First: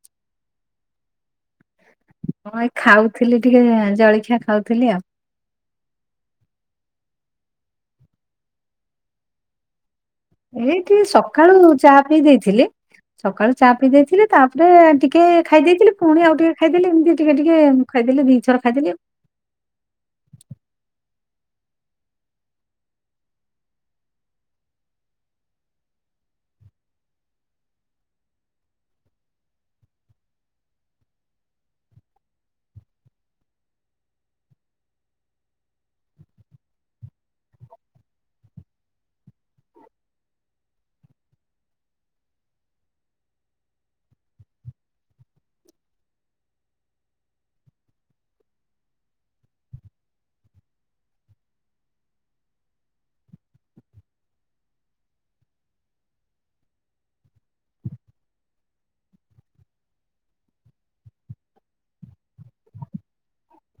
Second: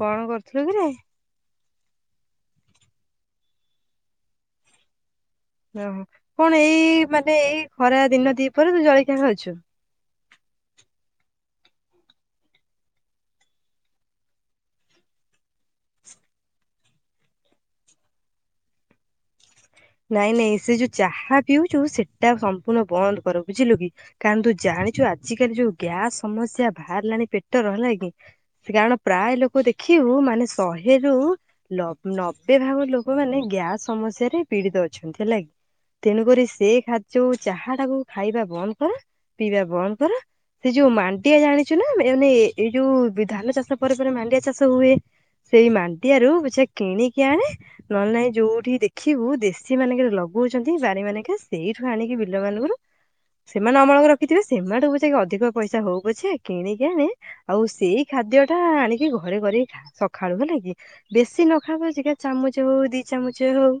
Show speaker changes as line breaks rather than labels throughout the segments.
କଣ କରୁଥିଲୁ କିରେ?
ହଁ ଏଇ ଖାଉଥିଲି ଟିକେ ଜଳଖିଆ ଖାଉଥିଲି ଆଉ।
ଓହୋ କଣ ଏଇ ମାନେ ଏଇ ଖରା ଦିନ ଦିପହରେ ତୁ ଜଳିଖିଆ ଖାଉଛୁ।
ଏଇ ଟିକେ ସକାଳୁ ଚା ପିଇ ଦେଇଥିଲି। ସକାଳୁ ଚା ପିଇ ଦେଇଥିଲି ତାପରେ ଟିକେ ଖାଇ ଦେଇଥିଲି ପୁଣି ଆଉ ଟିକେ ଖାଇଦେଲି ଏମିତି ଟିକେ ଟିକେ ଖାଇଦେଲି ଦି ଥର ଖାଇଦେଲି।
ନାଇଁ ନାଇଁ ସେ ଯୋଉ ଚାହା ପିଉଛୁ ସେଟା ସମ୍ପୂର୍ଣ୍ଣ ବନ୍ଦ କର ବୁଝିଲୁ କି। କାରଣ ତୁ ଜାଣିଛୁ ଆଜିକାଲି ଯୋଉ ଗ୍ୟାସ ସମଶ୍ୟା ବାହାରିଲାଣି ପେଟର ହେଲା କି। କାରଣ ପ୍ରାୟ ଲୋକ ଦେଖିବୁ ମାନେ ଶହେରୁ ଲ ନବେ ଭାଗ ଲୋକମାନେ ଗ୍ୟାସ ସମସ୍ୟାରେ ପୀଡିତ ଅଛନ୍ତି ହେଲା କି। ତେଣୁକରି ସେ ଖାଦ୍ୟ ଯୋଉ ଚାହା ଟାକୁ ଖାଇବା ବନ୍ଦ କର ପିଇବା ବନ୍ଦ କର ସେ ଯୋଉ ମାଣ୍ଡିଆ ଜାଣିଛୁ ନା ଏନେ ଏଇ ଯୋଉ ଧାନ ଚାଷ ପରେ ପରେ ମାଣ୍ଡିଆ ଚାଷ ହୁଏ? ସେଇ ମାଣ୍ଡିଆ ରୁ ପଛ କିଣିକି ଆଣେ ନହେଲେ ନାଇଁ ଯୋଉଠି ଦେଖି ଖିବୁ ଦେଶୀ ମାନଙ୍କରେ ଲଗଉଛନ୍ତି ବାରି ମାନଙ୍କେ ସେଇଠୁ ଆଣିକି ବିଲ ମାନଙ୍କର ସେମାନେ ଅମଳକରିକି ରଖିଥିବେ ସେମାନକୁ ଯାଇକି ଅଧିକ ପଇସା ହଉପଛେ କିଣିକି ଆଣେ ଆଉ ସେଇ ଖାଦ୍ୟ ଟା ଆଣିକି ଘରେ କରିକି ଖା ସଖାଳୁ ହେଲା କି। ବେଶୀ ନ ଖା ପଛକେ ଚାମଚ ହଉ ଦି ଚାମଚ ହଉ।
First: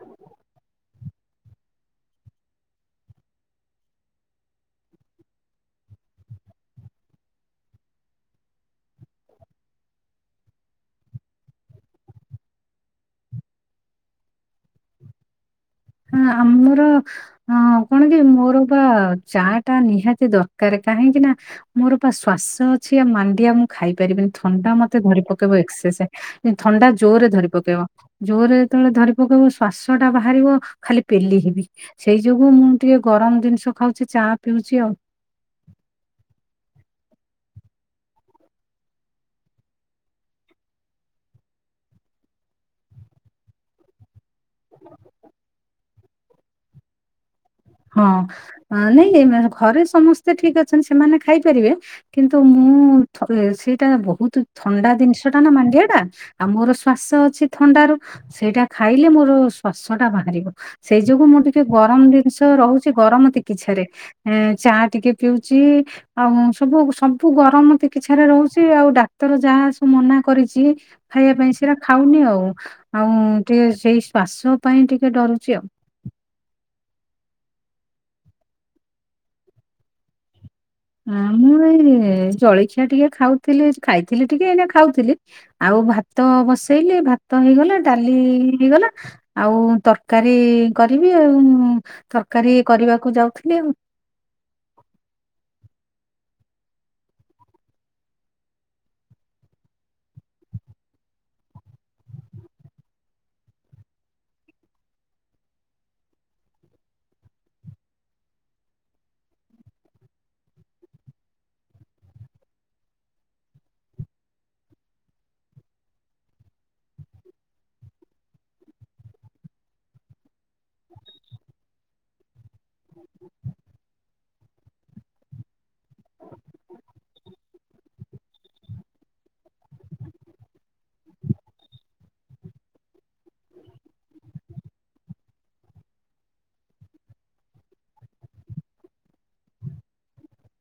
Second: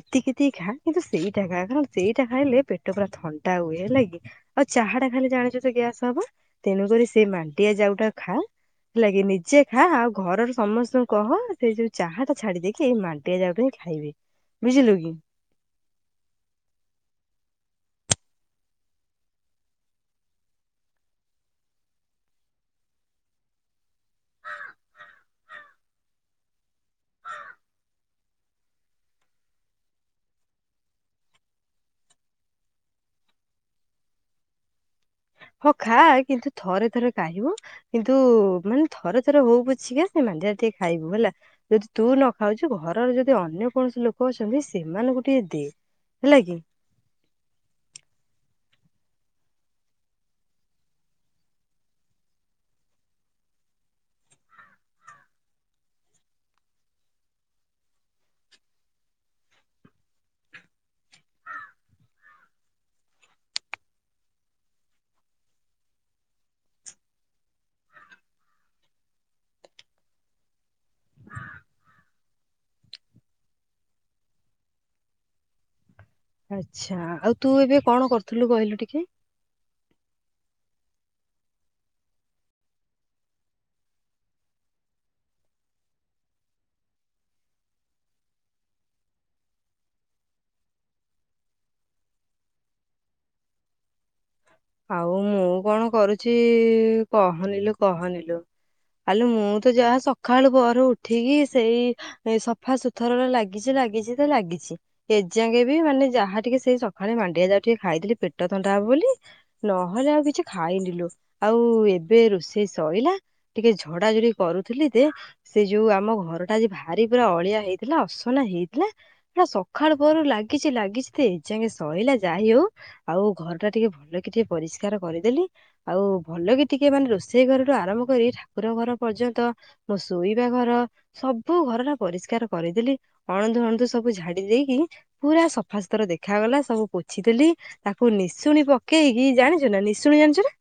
ଏତିକି ଏତିକି ଖା କିନ୍ତୁ ସେଇଟା ଖା କାର ସେଇଟା ଖାଇଲେ ପେଟ ପୁରା ଥଣ୍ଡା ହୁଏ ହେଲାକି। ଆଉ ଚାହା ଟା ଖାଇଲେ ଜାଣିଛୁ ତ ଗ୍ୟାସ ହବ ତେଣୁକରି ସେ ମାଣ୍ଟିଆ ଯାଉଟା ଖା ଲାଗି ନିଜେ ଖା ଆଉ ଘରର ସମସ୍ତଙ୍କୁ କହ ସେଇ ଯୋଉ ଚାହା ଟା ଛାଡି ଦେଇକି ଏଇ ମାଣ୍ଡିଆ ଯାଉ କୁ ହିଁ ଖାଇବେ। ବୁଝିଲୁ କି?
ହୁଁ ଆମର ହଁ କଣ କି ମୋର ବା ଚା ଟା ନିହାତି ଦରକାର କାହିଁକି ନା ମୋର ବା ଶ୍ୱାସ ଅଛି ଆ ମାଣ୍ଡିଆ ମୁଁ ଖାଇପାରିବିନି ଥଣ୍ଡା ମତେ ଧରି ପକେଇବ ଏକ୍ସସେସ୍। ଥଣ୍ଡା ଜୋର ରେ ଧରି ପକେଇବ ଜୋରରେ ଯେତେବେଳେ ଧରି ପକେଇବ ଶ୍ୱାସ ଟା ବାହାରିବ ଖାଲି ପେଲି ହେବି ସେଇ ଯୋଗୁ ମୁଁ ଟିକେ ଗରମ ଜିନିଷ ଖାଉଛି ଚା ପିଉଛି ଆଉ।
ହଁ ଖା କିନ୍ତୁ ଥରେ ଥରେ କାଇବୁ କିନ୍ତୁ ମାନେ ଥର ଥର ହଉ ପୁଛିିକ ସେ ମାଣ୍ଡିଆ ଟିକେ ଖାଇବୁ ହେଲା? ଯଦି ତୁ ନ ଖାଉଛୁ ଘରର ଯଦି ଅନ୍ୟ କୌଣସି ଲୋକ କଅଛନ୍ତି ସେମାନଙ୍କୁ ଟିକେ ଦେ ହେଲା କି।
ହଁ ନାଇଁ ଘରେ ସମସ୍ତେ ଠିକ ଅଛନ୍ତି ସେମାନେ ଖାଇପାରିବେ କିନ୍ତୁ ମୁଁ ଥ ସେଇଟା ବହୁତ ଥଣ୍ଡା ଜିନିଷ ଟା ନା ମାଣ୍ଡିଆଟା ଆ ମୋର ଶ୍ଵାସ ଅଛି ଥଣ୍ଡ ରୁ ସେଇଟା ଖାଇଲେ ମୋର ଶ୍ୱାସ ଟା ବାହାରିବ ସେଇ ଯୋଗୁ ମୁଁ ଟିକେ ଗରମ ଜିନିଷ ତ ରହୁଛି ଗରମ ତ ଚିକିଛାରେ ଚା ଟିକେ ପିଉଛି ଆଉ ସବୁ ସବୁ ଗରମ ଚିକିସ୍ଚା ରେ ରହୁଛି ଆଉ ଡାକ୍ତର ଯାହା ସବୁ ମନା କରିଛି ଖାଇବା ପାଇଁ ସେଇଟା ଖାଉନି ଆଉ। ଆଉ ଟିକେ ସେଇ ଶ୍ଵାସ ପାଇଁ ଟିକେ ଡରୁଛି ଆଉ।
ଆଚ୍ଛା! ଆଉ ତୁ ଏବେ କଣ କରୁଥିଲୁ କହିଲୁ ଟିକେ?
ହ ମୁଁ ଏଇ ଜଳଖିଆ ଟିକେ ଖାଉଥିଲି ଖାଇଥିଲି ଟିକେ ଏଇନା ଖାଉଥିଲି ଆଉ ଭାତ ବସେଇଲେ ଭାତ ହେଇଗଲା ଡାଲି ହେଇଗଲା ଆଉ ତରକାରୀ କରିବି ଆଉ ତରକାରୀ କରିବାକୁ ଯାଉଥିଲି ଆଉ।
ଆଉ ମୁଁ କଣ କରୁଛି କହନିଲୋ କହନିଲୋ। ଆଲେ ମୁଁ ତ ଯାହା ସକାଳୁ ପହରୁ ଉଠିକି ସେଇ ସଫା ସୁତୁରରେ ଲାଗିଛି ଲାଗିଛି ତ ଲାଗିଛି। ଏଯାଙ୍କେ ବି ମାନେ ଯାହା ଟିକେ ସେଇ ସକାଳେ ମାଣ୍ଡିଆ ଯାଉ ଟିକେ ଖାଇଥିଲି ପେଟ ଥଣ୍ଡା ହବ ବୋଲି। ନହେଲେ ଆଉ କିଛି ଖାଇନିଲୋ ଆଉ ଏବେ ରୋଷେଇ ଶଇଲା ଟିକେ ଝଡା ଝଡି କରୁଥିଲି ଯେ ସେ ଯୋଉ ଆମ ଘରଟା ଆଜି ଭାରି ପୁରା ଅଳିଆ ହେଇଥିଲା ଅସନା ହେଇଥିଲା ହେ ସଖାଳ ପଅରୁ ଲାଗିଛି ଲାଗିଛି ତ ଏ ଯାଙ୍ଗେ ସରିଲା ଯାଇ ହଉ ଆଉ ଘର ଟା ଟିକେ ଭଲ ଭଲ କି ଟିକେ ପରିଷ୍କାର କରିଦେଲି। ଆଉ ଭଲ କି ଟିକେ ମାନେ ରୋଷେଇ ଘରଠୁ ଆରମ୍ଭ କରି ଠାକୁର ଘର ପର୍ଯ୍ୟନ୍ତ ମୋ ଶୋଇବା ଘର ସବୁ ଘର ଟା ପରିଷ୍କାର କରିଦେଲି ଅଣଦୁ ଅଣଦୁ ସବୁ ଝାଡି ଦେଇକି ପୁରା ସଫାସତୁରା ଦେଖାଗଲା ସବୁ ପୋଛି ଦେଲି ତାକୁ ନିଶୁଣି ପ କି ହି ଜାଣିଛ ନା ନିଶୁଣି ଜାଣିଛ ନା?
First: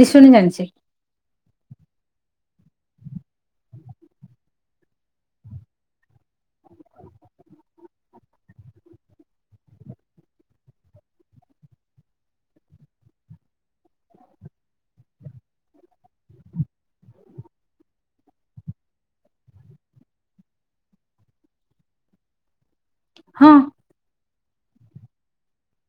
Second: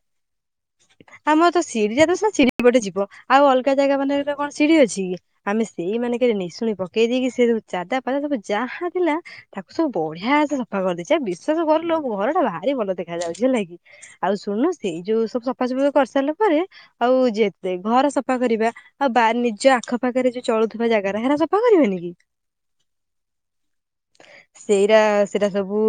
ନିଶୁଣି ଜାଣିଛି।
ଆମର ତ [unintelligible] ଯିବ ଆଉ ଅଲଗା ଜାଗା ମାନରେ କଣ ସିଡ଼ି ଅଛି କି? ଆମେ ସେଇ ମାନେ କେରେ ନିଶୁଣି ପକେଇ ଦେଇକି ସେ ସବୁ ଚାଦା ପାଦା ସବୁ ଯାହା ଥିଲା ତାକୁ ସବୁ ବଢ଼ିଆ ସେ ସଫା କରିଦେଇଛି ଆଉ ବିଶ୍ୱାସ କରଲୋ ଘର ଟା ଭାରି ଭଲ ଦେଖା ଯାଉଛି ହେଲା କିି। ଆଉ ଶୁଣୁ ସେଇ ଯୋଉ ସବୁ ସଫାସଫା କରିସାରିଲା ପରେ ଆଉ ଯେତେ ଘର ସଫା କରିବା। ଆଉ ବା ନିଜ ଆଖପାଖରେ ଯୋଉ ଚଳୁଥିବା ଜାଗାରା ହେରା ସଫା କରିବାନି କି?
ହଁ।
ସେଇରା ସେଇଟା ସବୁ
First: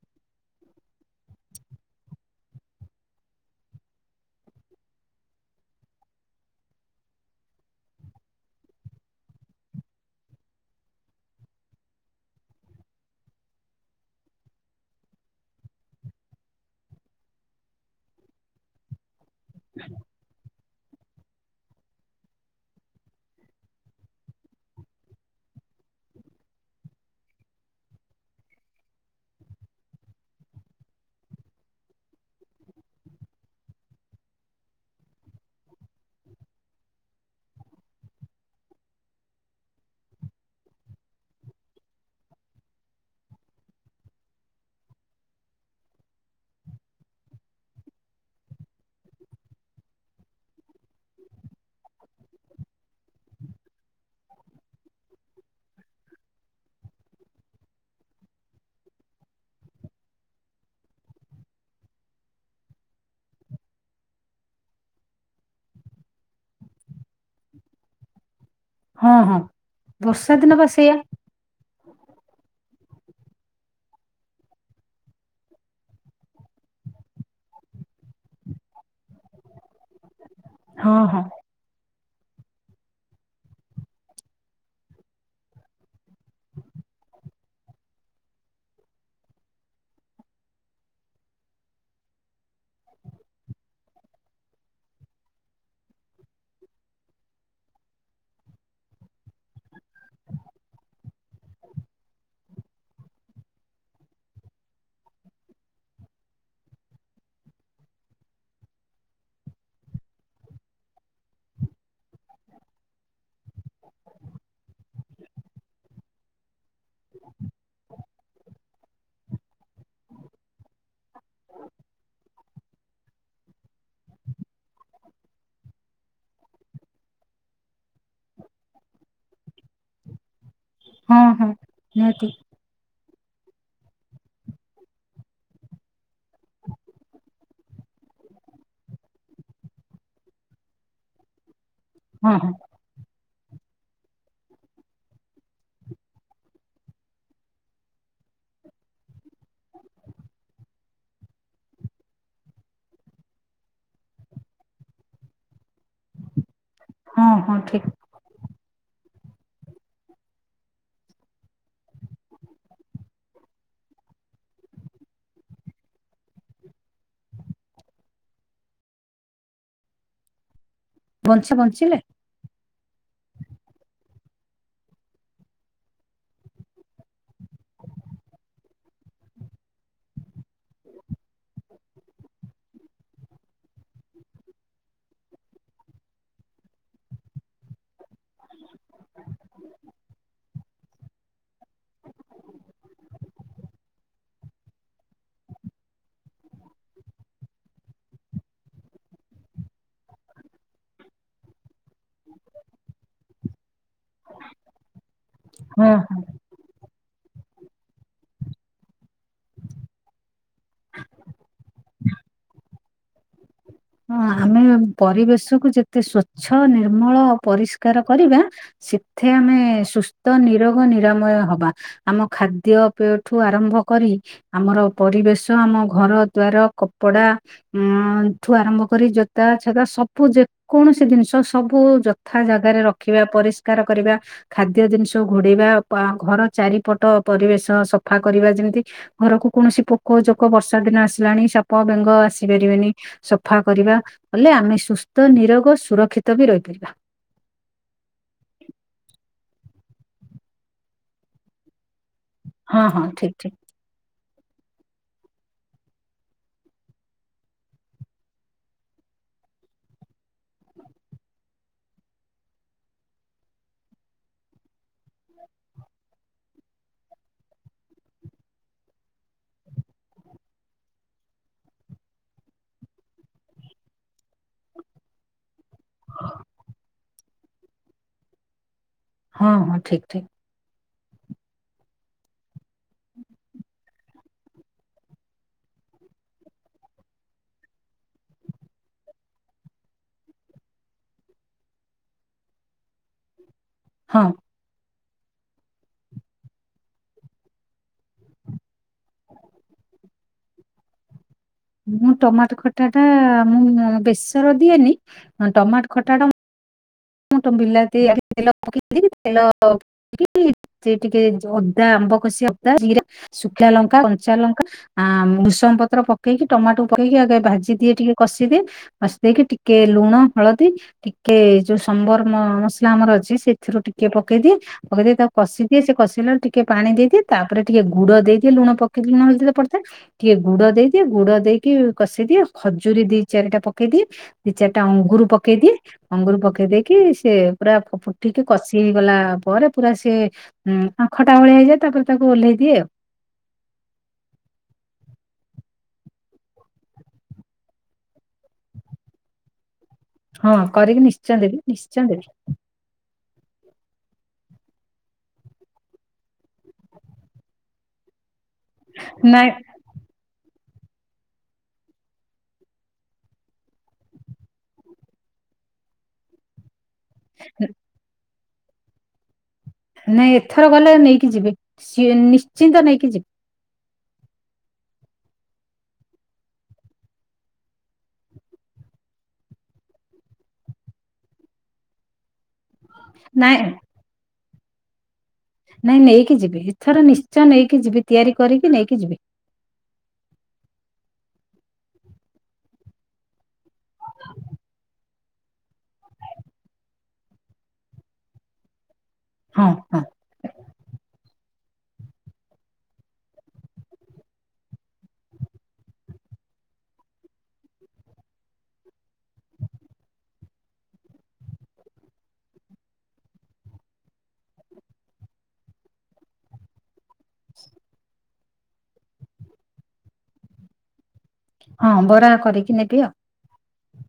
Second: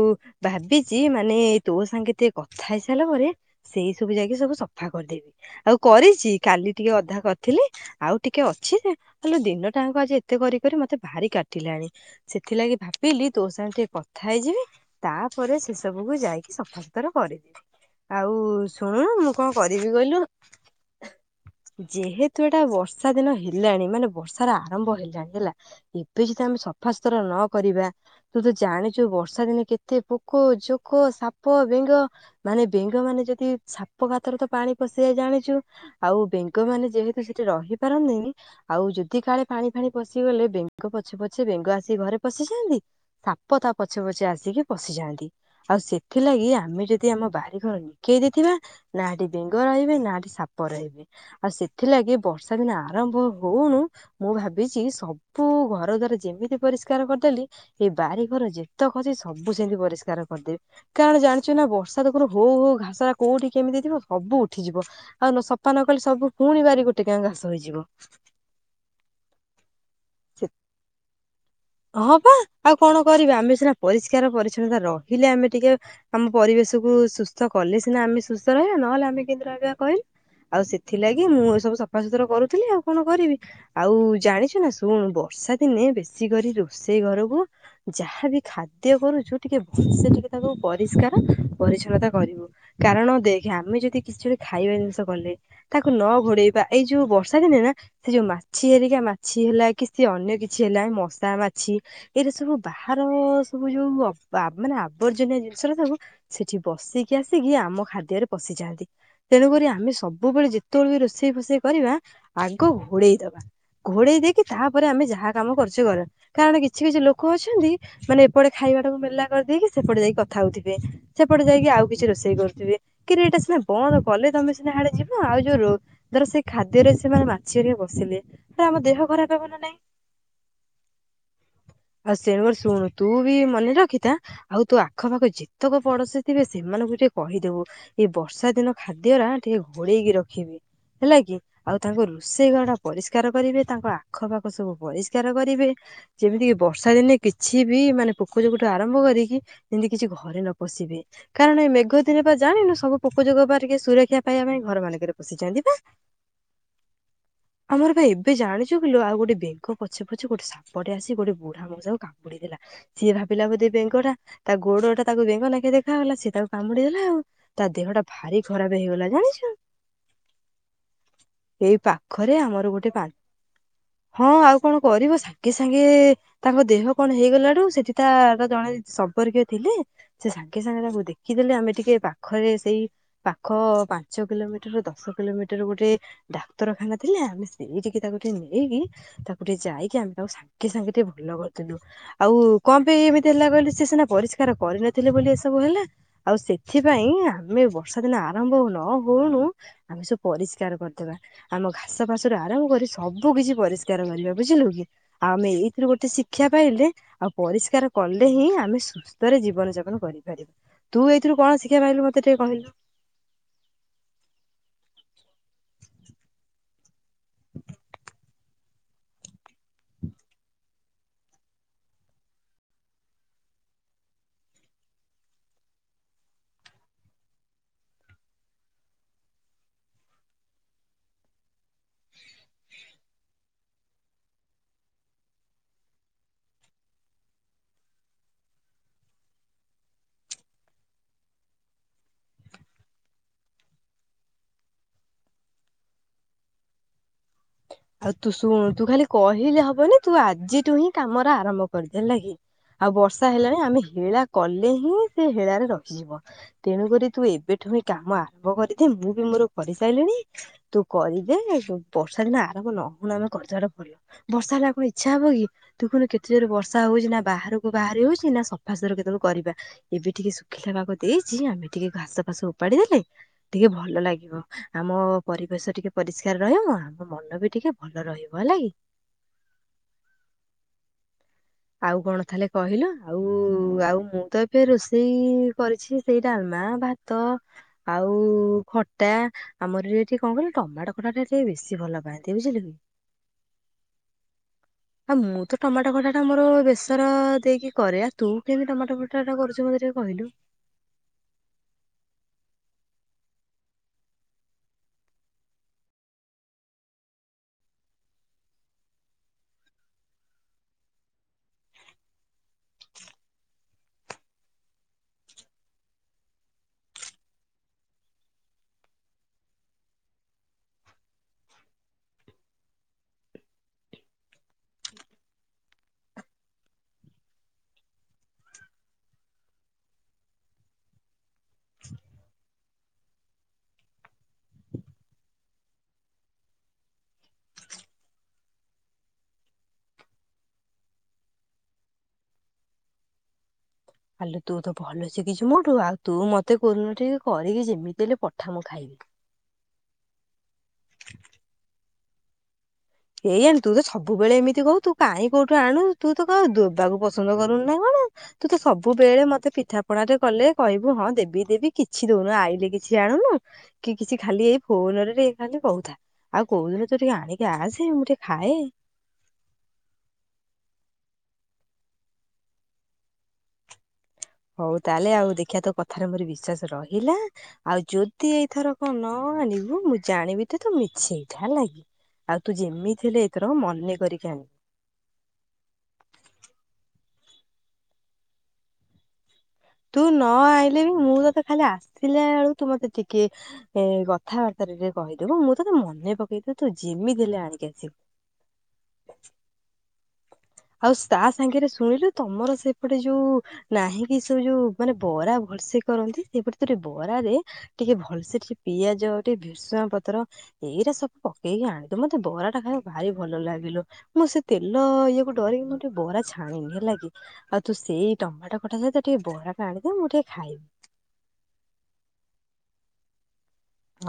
ଭାବି ଚି ମାନେ ତୋ ସାଙ୍ଗେ ଟିକେ କଥା ହେଇସାରିଲା ପରେ ସେଇ ସବୁ ଯାଇକି ସବୁ ସଫା କରିଦେବି। ଆଉ କରିଛି କାଲି ଟିକେ ଅଧା କରିଥିଲି। ଆଉ ଟିକେ ଅଛି ଯେ ହେଲେ ଦିନ ଟାଙ୍କ ଆଜି ଏତେ କରି କରି ମତେ ଭାରି କାଟିଲାଣି। ସେଥିଲାଗି ଭାବିଲି ତୋ ସାଙ୍ଗେ ଟିକେ କଥା ହେଇଯିବି ତାପରେ ସେ ସ ସବୁକୁ ଯାଇକି ସଫାସୁତର କରିବି। ଆଉ ଶୁଣୁନୁ ମୁଁ କଣ କରିବି କହିଲୁ? ଯେହେତୁ ଏଟା ବର୍ଷା ଦିନ ହେଲାଣି ମାନେ ବର୍ଷାର ଆରମ୍ଭ ହେଲାଣି ହେଲା। ଏବେ ଯଦି ଆମେ ସଫାଶୁତର ନ କରିବା ତୁ ତ ଜାଣିଛୁ ଏ ବର୍ଷା ଦିନେ କେତେ ପୋକୋ ଜୋ କୋ ସାପ ବେଙ୍ଗ ମାନେ ବେଙ୍ଗ ମାନେ ଯଦି ସାପ ଗାତରେ ତ ପାଣି ପଶିଯାଏ ଜାଣିଚୁ। ଆଉ ବେଙ୍ଗ ମାନେ ଯେହେତୁ ସେଠି ରହିପାରନ୍ତିନି ଆଉ ଯଦି କାଳେ ପାଣି ଫାଣି ପଶିଗଲେ ବେଙ୍ଗ ପଛେ ପଛେ ବେଙ୍ଗ ଆସିିକି ଘରେ ପଶିଯାଆନ୍ତି। ସାପ ତା ପଛେ ପଛେ ଆସିକି ପଶିଯାଆନ୍ତି। ଆଉ ସେଥିଲାଗି ଆମେ ଯଦି ଆମ ବାରିଘର ନିକେଇ ଦେଇଥିବା ନା ହେଠି ବେଙ୍ଗ ରହିବେ ନା ହେଠି ସାପ ରହିବେ। ଆଉ ସେଥିଲାଗି ବର୍ଷା ଦିନ ଆରମ୍ଭ ହଉଣୁ ମୁଁ ଭାବିଛି ସବୁ ଘର ଦ୍ଵାରା ଯେମିତି ପରିଷ୍କାର କରିଦେଲି ଏଇ ବାରିଘର ଯେତେକ ଅଛି ସବୁ ସେମିତି ପରିଷ୍କାର କରିଦେବି କାରଣ ଜାଣିଛୁ ନା ବର୍ଷା ଦେଖୁନୁ ହୋଉ ହୋଉ ଘାସଟା କୋଉଠି କେମିତି ଥିବ ସବୁ ଉଠିଯିବ। ଆଉ ନ ସଫା ନ କଲେ ସବୁ ପୁଣିି ବାରିପଟେ କାଁ ଘାସ ହେଇଯିବ।
ହଁ-ହଁ
ସେ-
ବର୍ଷାଦିନ ପା ସେଇଆ।
ହଁ ବା ଆଉ କଣ କରିବା ଆମେ ସିନା ପରିଷ୍କାର ପରିଚ୍ଛନ୍ନତା ରହିଲେ ଆମେ ଟିକେ ଆମ ପରିବେଶକୁୁ ସୁସ୍ଥ କଲେ ସିନା ଆମେ ସୁସ୍ଥ ରହିବା ନହେଲେ ଆମେ କେମିତି ରହିବା କହିଲୁ? ଆଉ
ହଁ ହଁ
ସେଥିଲାଗି ମୁଁ ଏସବୁ ସ ସଫାସୁତୁରା କରୁଥିଲି ଆଉ କଣ କରିବି ଆଉ ଜାଣିଛୁ ନା ଶୁଣୁ ବର୍ଷାଦିନେ ବେଶୀ କରି ରୋଷେଇ ଘରକୁ ଯାହାବି ଖାଦ୍ୟ କରୁଚୁ ଟିକେ ଭଲସେ ଟିକେ ତାକୁ ପରିଷ୍କାର ପରିଚ୍ଛନ୍ନତା କରିବୁ। କାରଣ ଦେଖେ ଆମେ ଯଦି କିଛି ବି ଖାଇବା ଜିନିଷ କଲେ ତାକୁ ନ ଘୋଡ଼େଇବା ଏଇ ଯୋଉ ବର୍ଷାଦିନେ ନା ସେ ଯୋଉ ମାଛି ହେରିକା ମାଛି ହେଲା କି ସେ ଅନ୍ୟ କିଛି ହେଲା ମଶା ମା ଛି ଏଇରା ସବୁ ବାହାର ସବୁ ଯୋଉ ଅ ଆ ମାନେ ଆବର୍ଜନୀୟ ଜିନିଷରା ସବୁ ସେଠି ବସିକି ଆସିକି ଆମ ଖାଦ୍ୟରେ ପଶିଯାଆନ୍ତି। ତେଣୁକରି ଆମେ ସବୁବେଳେ ଯେତେବେଳେ ବି ରୋଷେଇ ଫୋଷେଇ କରିବା ଆଗ ଘୋଡ଼େଇଦବା। ଘୋଡ଼େଇ ଦେଇକି ତାପରେ ଆମେ ଯାହା କାମ କରୁଛୁ କର କାରଣ କିଛି-କିଛି ଲୋକ ଅଛନ୍ତି ମାନେ ଏପଟେ ଖାଇବାଟାକୁ ମେଲା କରିଦେଇକି ସେପଟେ ଯାଇକି କଥା ହଉଥିବେ ସେପଟେ ଯାଇକି ଆଉ କିଛି ରୋଷେଇ କରୁଥିବେ। କିରେ ଏଇଟା ସିନା ବନ୍ଦ କଲେ ତମେ ସିନା ହାଡ଼େ ଯିବ ଆଉ ଯୋଉ ରୋ ଧର ସେଇ ଖାଦ୍ୟରେ ସେମାନେ ମାଛି ହେରିକା ବସିଲେ, ତ ଆମ ଦେହ ଖରାପ ହବ ନା ନାଇଁ?
ହଁ, ହଁ।
ଆ
ନିହାତି
[unintelligible] ଶୁଣୁ ତୁ ବି ମନେ ରଖିଥା ଆଉ ତୋ ଆଖପାଖ ଯେତେକ ପଡୋଶୀ ଥିବେ, ସେମାନଙ୍କୁ ବି ଟିକେ କହିଦବୁ। ଏଇ ବର୍ଷାଦିନ ଖାଦ୍ୟରା ଟିକେ ଘୋଡେଇକି ରଖିବେ, ହେଲାକି। ଆଉ ତାଙ୍କ
ହଁ
ରୋଷେଇ
ହଁ
ଘରଟା ପରିଷ୍କାର କରିବେ, ତାଙ୍କ ଆଖପାଖ ସବୁ ପରିଷ୍କାର କରିବେ। ଯେମିତିକି ବର୍ଷାଦିନେ କିଛି ବି, ମାନେ ପୋକଜୋକଠୁ ଆରମ୍ଭ କରିକି ଯେମିତି କିଛି ଘରେ ନ ପଶିବେ। କାରଣ ଏ ମେଘ ଦିନ ବା ଜାଣନୁ, ସବୁ ପୋକ ଯୋକ ବା ଟିକେ ସୁରକ୍ଷା ପାଇବା ପାଇଁ ଘର ମାନଙ୍କରେ ପସିଯାନ୍ତି ପା।
ହଁ ହଁ ଠିକ
ଆମର ବା ଏବେ ଜାଣିଚୁ କିଲୋ ଆଉ ଗୋଟେ ବେଙ୍ଗ ପଛେ-ପଛେ ଗୋଟେ ସାପ ସାପଟେ ଆସି ଗୋଟେ ବୁଢ଼ା ମଉସାକୁ କାମୁଡି ଦେଲା। ସିଏ ଭାବିଲା ବୋଧେ ବେଙ୍ଗଟା, ତା ଗୋଡ ଟା ତାକୁ ବେଙ୍ଗ ନାଖେ ଦେଖାଗଲା, ସିଏ ତାକୁ କାମୁଡି ଦେଲା ଆଉ। ତା ଦେହଟା ଭାରି ଖରାପ ହେଇଗଲା, ଜାଣିଚୁ।
ବଞ୍ଚା
ଏଇ
ବଞ୍ଚିଲେ
ପାଖରେ ଆମର ଗୋଟେ ପାର୍କ, ହଁ ଆଉ କଣ କରିବ ସା ସାଙ୍ଗେ-ସାଙ୍ଗେ ତାଙ୍କ ଦେହ କଣ ହେଇଗଲାଠୁ, ସେଠି ତା ଜଣେ ସମ୍ପର୍କୀୟ ଥିଲେ ସେ ସାଙ୍ଗେ-ସାଙ୍ଗେ ତାକୁ ଦେଖିଦେଲେ, ଆମେ ଟିକେ ପାଖରେ ସେଇ ପାଖ ପାଞ୍ଚ କିଲୋମିଟର, ଦଶ କିଲୋମିଟର ଗୋଟେ ଡାକ୍ତରଖାନା ଥିଲା, ଆମେ ସେଇଠିକି ତାକୁ ଟିକେ ନେଇକି, ତାକୁ ଟିକେ ଯାଇକି ଆମେ ତାକୁ ସାଙ୍ଗେ ସାଙ୍ଗେ ଟିକେ ଭଲ କରିଦେଲୁ। ଆଉ କଣ ପାଇଁ ଏମିତି ହେଲା କହିଲୁ? ସିଏ ସିନା ପରିଷ୍କାର କରିନଥିଲେ ବୋଲି, ଏସବୁ ହେଲା। ଆଉ ସେଥିପାଇଁ, ଆମେ ବର୍ଷାଦିନ ଆରମ୍ଭ ନ ହଉଣୁ ଆମେ ସବୁ ପରିଷ୍କାର କରିଦବା। ଆମ ଘାସ ଫାସ ରୁ ଆରମ୍ଭ କରି, ସବୁକିଛି ପରିଷ୍କାର କରିବା, ବୁଝିଲୁ କି। ଆମେ ଏଇଥିରୁ
ହଁ
ଗୋଟେ ଶିକ୍ଷା ପାଇଲେ, ଆଉ ପରିଷ୍କାର କଲେ ହିଁ, ଆମେ ସୁସ୍ଥରେ ଜୀବନ ଯାପନ କରିପାରିବୁ। ତୁ ଏଇଥିରୁ କଣ ଶିକ୍ଷା ପାଇଲୁ ମତେ ଟିକେ କହିଲୁ?
ହଁ ଆମେ ପରିବେଶକୁ ଯେତେ ସ୍ଵଚ୍ଛ ନିର୍ମଳ ଆଉ ପରିଷ୍କାର କରିବା ସେଥେ ଆମେ ସୁସ୍ଥ, ନିରୋଗ, ନିରାମୟ ହବା। ଆମ ଖାଦ୍ୟପେୟଠୁ ଆରମ୍ଭ କରି ଆମର ପରିବେଶ, ଆମ ଘର ଦ୍ୱାର, କପଡା ଠୁ ଆରମ୍ଭ କରି ଜୋ ତା ଛତା ସବୁ ଯେ କୌଣସି ଜିନିଷ ସବୁ, ଯଥା ଜାଗାରେ ରଖିବା, ପରିଷ୍କାର କରିବା। ଖାଦ୍ୟ ଜିନିଷ ଘୋଡେଇବା, ଘର ଚାରିପଟ ପରିବେଶ ସଫା କରିବା, ଯେମିତି ଘରକୁ କୌଣସି ପୋକ ଜୋକ ବର୍ଷା ଦିନ ଆସିଲାଣି, ସାପ ବେଙ୍ଗ ଆସି ପାରିବେନି। ସଫା କରିବା, ହେଲେ ଆମେ ସୁସ୍ଥ ନିରୋଗ ସୁରକ୍ଷିତ ବି ରହିପାରିବା।
ଆଉ ତୁ ଶୁଣ, ତୁ ଖାଲି କହିଲେ ହବନି, ତୁ ଆଜିଠୁ ହିଁ କାମର ଆରମ୍ଭ କରିଦେ, ହେଲା କି?
ହଁ
ଆଉ
ହଁ
ବର୍ଷା
ଠିକ ଠିକ
ହେଲାଣି, ଆମେ ହେଳା କଲେ ହିଁ ସେ ହେଳାରେ ରହିଯିବ। ତେଣୁ କରି ତୁ ଏବେଠୁ ହିଁ କାମ ଆରମ୍ଭ କରିଦେ, ମୁଁ ବି ମୋର କରିସାଇଲିଣି ତୁ କରିଦେ, ବର୍ଷା ଦିନ ଆରମ୍ଭ ନ ହଉଣୁ, ଆମେ ଆରମ୍ଭ କରିଦବାଟା ଭଲ। ବର୍ଷା ହେଲେ, ଆଉ କଣ ଇଛା ହବ କି? ଦେଖୁନୁ କେତେ ଜୋର ବର୍ଷା ହଉଚି, ନା ବାହାରକୁ ବାହାରେ ହଉଚି, ନା ସଫାସୁତୁରା କେତେବେଳେ କରିବା? ଏବେ ଟିକେ ଶୁଖିଲା ପାଗ ଦେଇଚି, ଆମେ ଟିକେ ଘାସ ଫାସ ଉପାଡିଦେଲେ ଟିକେ ଭଲ ଲାଗିବ, ଆମ ପରିବେଶ ଟିକେ ପରିଷ୍କାର ରହିବ, ଆମ ମନ ବି ଟିକେ ଭଲ ରହିବ, ହେଲାକି?
ହଁ, ହଁ, ଠିକ୍ ଠିକ୍।
ଆଉ କଣ ତାହେଲେ କହିଲୁ ଆଉ-ଆଉ ମୁଁ ତ ଏବେ ରୋଷେଇ କରିଛି ସେଇ ଡାଲମା ଭା ତ ଆଉ ଖଟା। ଆମର ଏଠି କଣ କହିଲୁ ଟମାଟୋ ଖଟାଟ ଟା ଟିକେ ବେଶୀ ଭଲ ପାଆନ୍ତି ବୁଝିଲୁ।
ହଁ।
ଆଁ ମୁଁ ତ ଟମାଟୋ [unintelligible] ଆମର ବେସର ଦେଇକି କରେ ଆ ତୁ କେମିତି ଟମାଟୋ ଖଟାଟା କରୁଛୁ ମତେ ଟିକେ କହିଲୁ?
ମୁଁ ଟମାଟ ଖଟା ଟା ମୁଁ ବେସର ଦିଏନି ଟମାଟ ଖଟା ଟା [inaudible] ସେ ଟିକେ ଅଦା ଆମ୍ବ କଷି ଅଦା ଜିରା ଶୁଖା ଲଙ୍କା କଞ୍ଚା ଲଙ୍କା ଆ ଭୂସମ୍ ପତ୍ର ପକେଇକି ଟମାଟୋ ପକେଇକି ଆଗେ ଭାଜି ଦିଏ ଟିକେ କଷିଦିଏ ବସି ଦେଇେଇକି ଟିକେ ଲୁଣ ହଳଦୀ ଟିକେ ଯୋଉ ସମ୍ବର ମସଲା ଆମର ଅଛି ସେଥିରୁ ଟିକେ ପକେଇଦିଏ। ପକେଇଦେଇ ତାକୁ କଷିଦିଏ ସେ କଷିଲାରୁ ଟିକେ ପାଣି ଦେଇଦିଏ ତାପରେ ଟିକେ ଗୁଡ ଦେଇଦିଏ ଲୁଣ ପକି ଲୁଣ ହଳଦୀରେ ପଡ଼ିଥାଏ। ଟିକେ ଗୁଡ ଦେଇଦିଏ ଗୁଡ ଦେଇକି କଷେଇଦିଏ ଖଜୁରୀ ଦି ଚାରିଟା ପକେଇଦିଏ ଦି ଚାରିଟା ଅଙ୍ଗୁରୁ ପକେଇ ଦିଏ ଅଙ୍ଗୁରୁ ପକେଇ ପକେଇ ଦେଇକି ସେ ପୁରା ଫୁଟିକି କଷି ହେ ଗଲା ପରେ ପୁରା ସେ ହୁଁ ଆଉ ଖଟା ଭଳିଆ ହେଇଯାଏ ତାପରେ ତାକୁ ଓହ୍ଲେଇ ଦିଏ ଆଉ।
ଆଲୋ ତୁ ତ ଭଲ ଶିଖିଛୁ ମୋଠୁ ଆଉ ତୁ ମତେ କୋଉ ଦିନ ଟିକେ କରିକି ଯେମିତି ହେଲେ ପଠା ମୁଁ ଖାଇବି।
ହଁ କରିକି ନିଶ୍ଚୟ ଦେବି ନିଶ୍ଚୟ ଦେବି।
ଏଇ ଜାଣି ତୁ ତ ସବୁବେଳେ ଏମିତି କହୁ ତୁ କାଇହିଁ କୋଉଠୁ ଆଣୁ ତୁ ତ କ ଦେବାକୁ ପସନ୍ଦ କରୁନୁ ନାଇଁ କଣ। ତୁ ତ ସବୁବେଳେ
ନାଇଁ
ମତେ ପିଠା [unintelligible] ରେ କଲେ କହିବୁ ହଁ ଦେବି-ଦେବି କିଛି ଦଉନୁ ଆଇଲେ କିଛି ଆଣୁନୁ। କି କିଛି ଖାଲି ଏଇ ଫୋନ୍ ରେ ଖାଲି କହୁଥା। ଆଉ କୋଉଦିନ ତୁ ଟିକେ ଆଣିିକ ଆସେ ମୁଁ ଟିକେ ଖାଏ।
ନାଇଁ ଏଥର ଗଲେ ନେଇକି ଯିବି ସିଏ ନିଶ୍ଚିନ୍ତ ନେଇକି ଯିବି।
ହଉ ତାହେଲେ ଆଉ ଦେଖିବା ତୋ କଥାରେ ମୋ ବିଶ୍ଵାସ ରହିଲା ଆଉ ଯଦି ଏଇଥର କଣ ନ ଆଣିବୁ ମୁଁ ଜାଣିବି ତୁ ତ ମିଛେଇଟା ହେଲା କି। ଆଉ ତୁ ଯେମିତି ହେଲେ ଏଥର
ନାଇଁ
ମନେ କରିକି ଆଣିବୁ।
ନାଇଁ ନେଇକି ଯିବି ଏଥର ନିଶ୍ଚୟ ନେଇକି ଯିବି ତିଆରି କରିକି ନେଇକି ଯିବି।
ତୁ ନ ଆଇଲେ ବି ମୁଁ ତତେ ଖାଲି ଆସିଲା ବେଳକୁ ତୁ ମତେ ଟିକେ ଏ କଥାବାର୍ତ୍ତାରେରେ କହିଦବୁ ମୁଁ ତତେ ମନେ ପକେଇଥା ତୁ ଯେମିତି ହେଲେ ଆଣିକି ଆସୁ।
ହଁ-ହଁ।
ଆଉ ତା ସାଙ୍ଗରେ ଶୁଣିଲୁ ତମର ସେପଟେ ଯୋଉ ନାହିଁ କି ସେ ଯୋଉ ମାନେ ବରା ଭଲସେ କରନ୍ତି ସେଇପଟ [unintelligible] ବରାରେ ଟିକେ ଭଲସେ ଟିକେ ପିଆଜ ଟିକେ ଭେଷଣ ପତ୍ର ଏଇଟା ସବୁ ପକେଇକି ଆଣିଦ ମତେ ବରା ଟା ଖାଇବାକୁ ଭାରି ଭଲ ଲାଗେଲୋ। ମୁଁ ସେ ତେଲ ଇଏକୁ ଡରିକି ମୁଁ ଟିକେ ବରା ଛାଣିନି ହେଲା ଆଉ ତୁ ସେଇ ଟମାଟ ଖଟା ସହିତ ଟିକେ ବରା ଟା ଆଣିବୁ ମୁଁ ଟିକେ ଖାଇବି।
ହଁ ବରା କରିକି ନେବି ଆଉ।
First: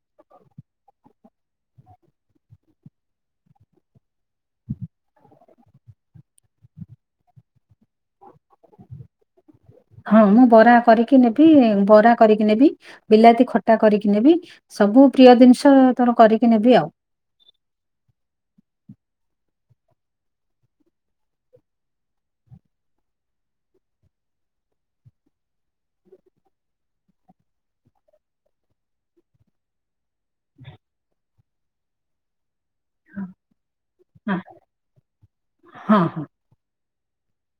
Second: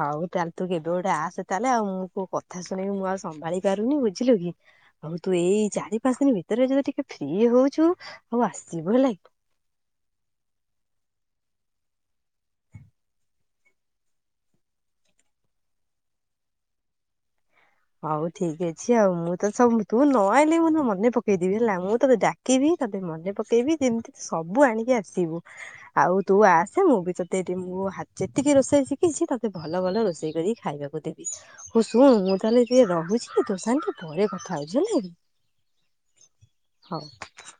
ହଉ ତାହେଲେ ତୁ କେବେ ଗୋଟେ ଆସ ତାହେଲେ ଆଉ ମୁଁ କ କଥା ଶୁଣିକି ମୁଁ ଆଉ ସମ୍ଭାଳି ପାରୁନି ବୁଝିଲୁ କି। ଆଉ ତୁ ଏଇ ଚାରି ପାଞ୍ଚ ଦିନ ଭିତରେ ଯଦି ଟିକେ ଫ୍ରି ହଉଛୁ ଆଉ ଆସିବୁ ହେଲା।
ହଁ ମୁଁ ବରା କରିକି ନେବି ବରା କରିକି ନେବି ବିଲାତି ଖଟା କରିକି ନେବି ସବୁ ପ୍ରିୟ ଜିନିଷ ତୋର କରିକି ନେବି ଆଉ।
ହଉ ଠିକ୍ ଅଛି ଆଉ ମୁଁ ତ ସବୁ ତୁ ନ ଆଇଲେ ମୁ ମନେ ପକେଇଦେବି ହେଲା ମୁଁ ତ ଡା କିବି ତତେ ମନେ ପକେଇବି ଯେମିତି ସବୁ ଆଣିକି ଆସିବୁ। ଆଉ ତୁ ଆସେ ମୁଁ ବି ତୋତେ ଏ ଯେତିକି ରୋଷେଇ ଶିଖିଛି ତତେ ଭଲ ଭଲ ରୋଷେଇ କରି ଖାଇବାକୁ। ମୁଁ ଦେବି ହଉ ଶୁଣୁ ମୁଁ ତାହେଲେ। ଏ ରହୁଛି ତୋ ସାଙ୍ଗେ ପରେ କଥା ହଉଛି ହେଲା କି
ହଁ ହଁ
ହଁ।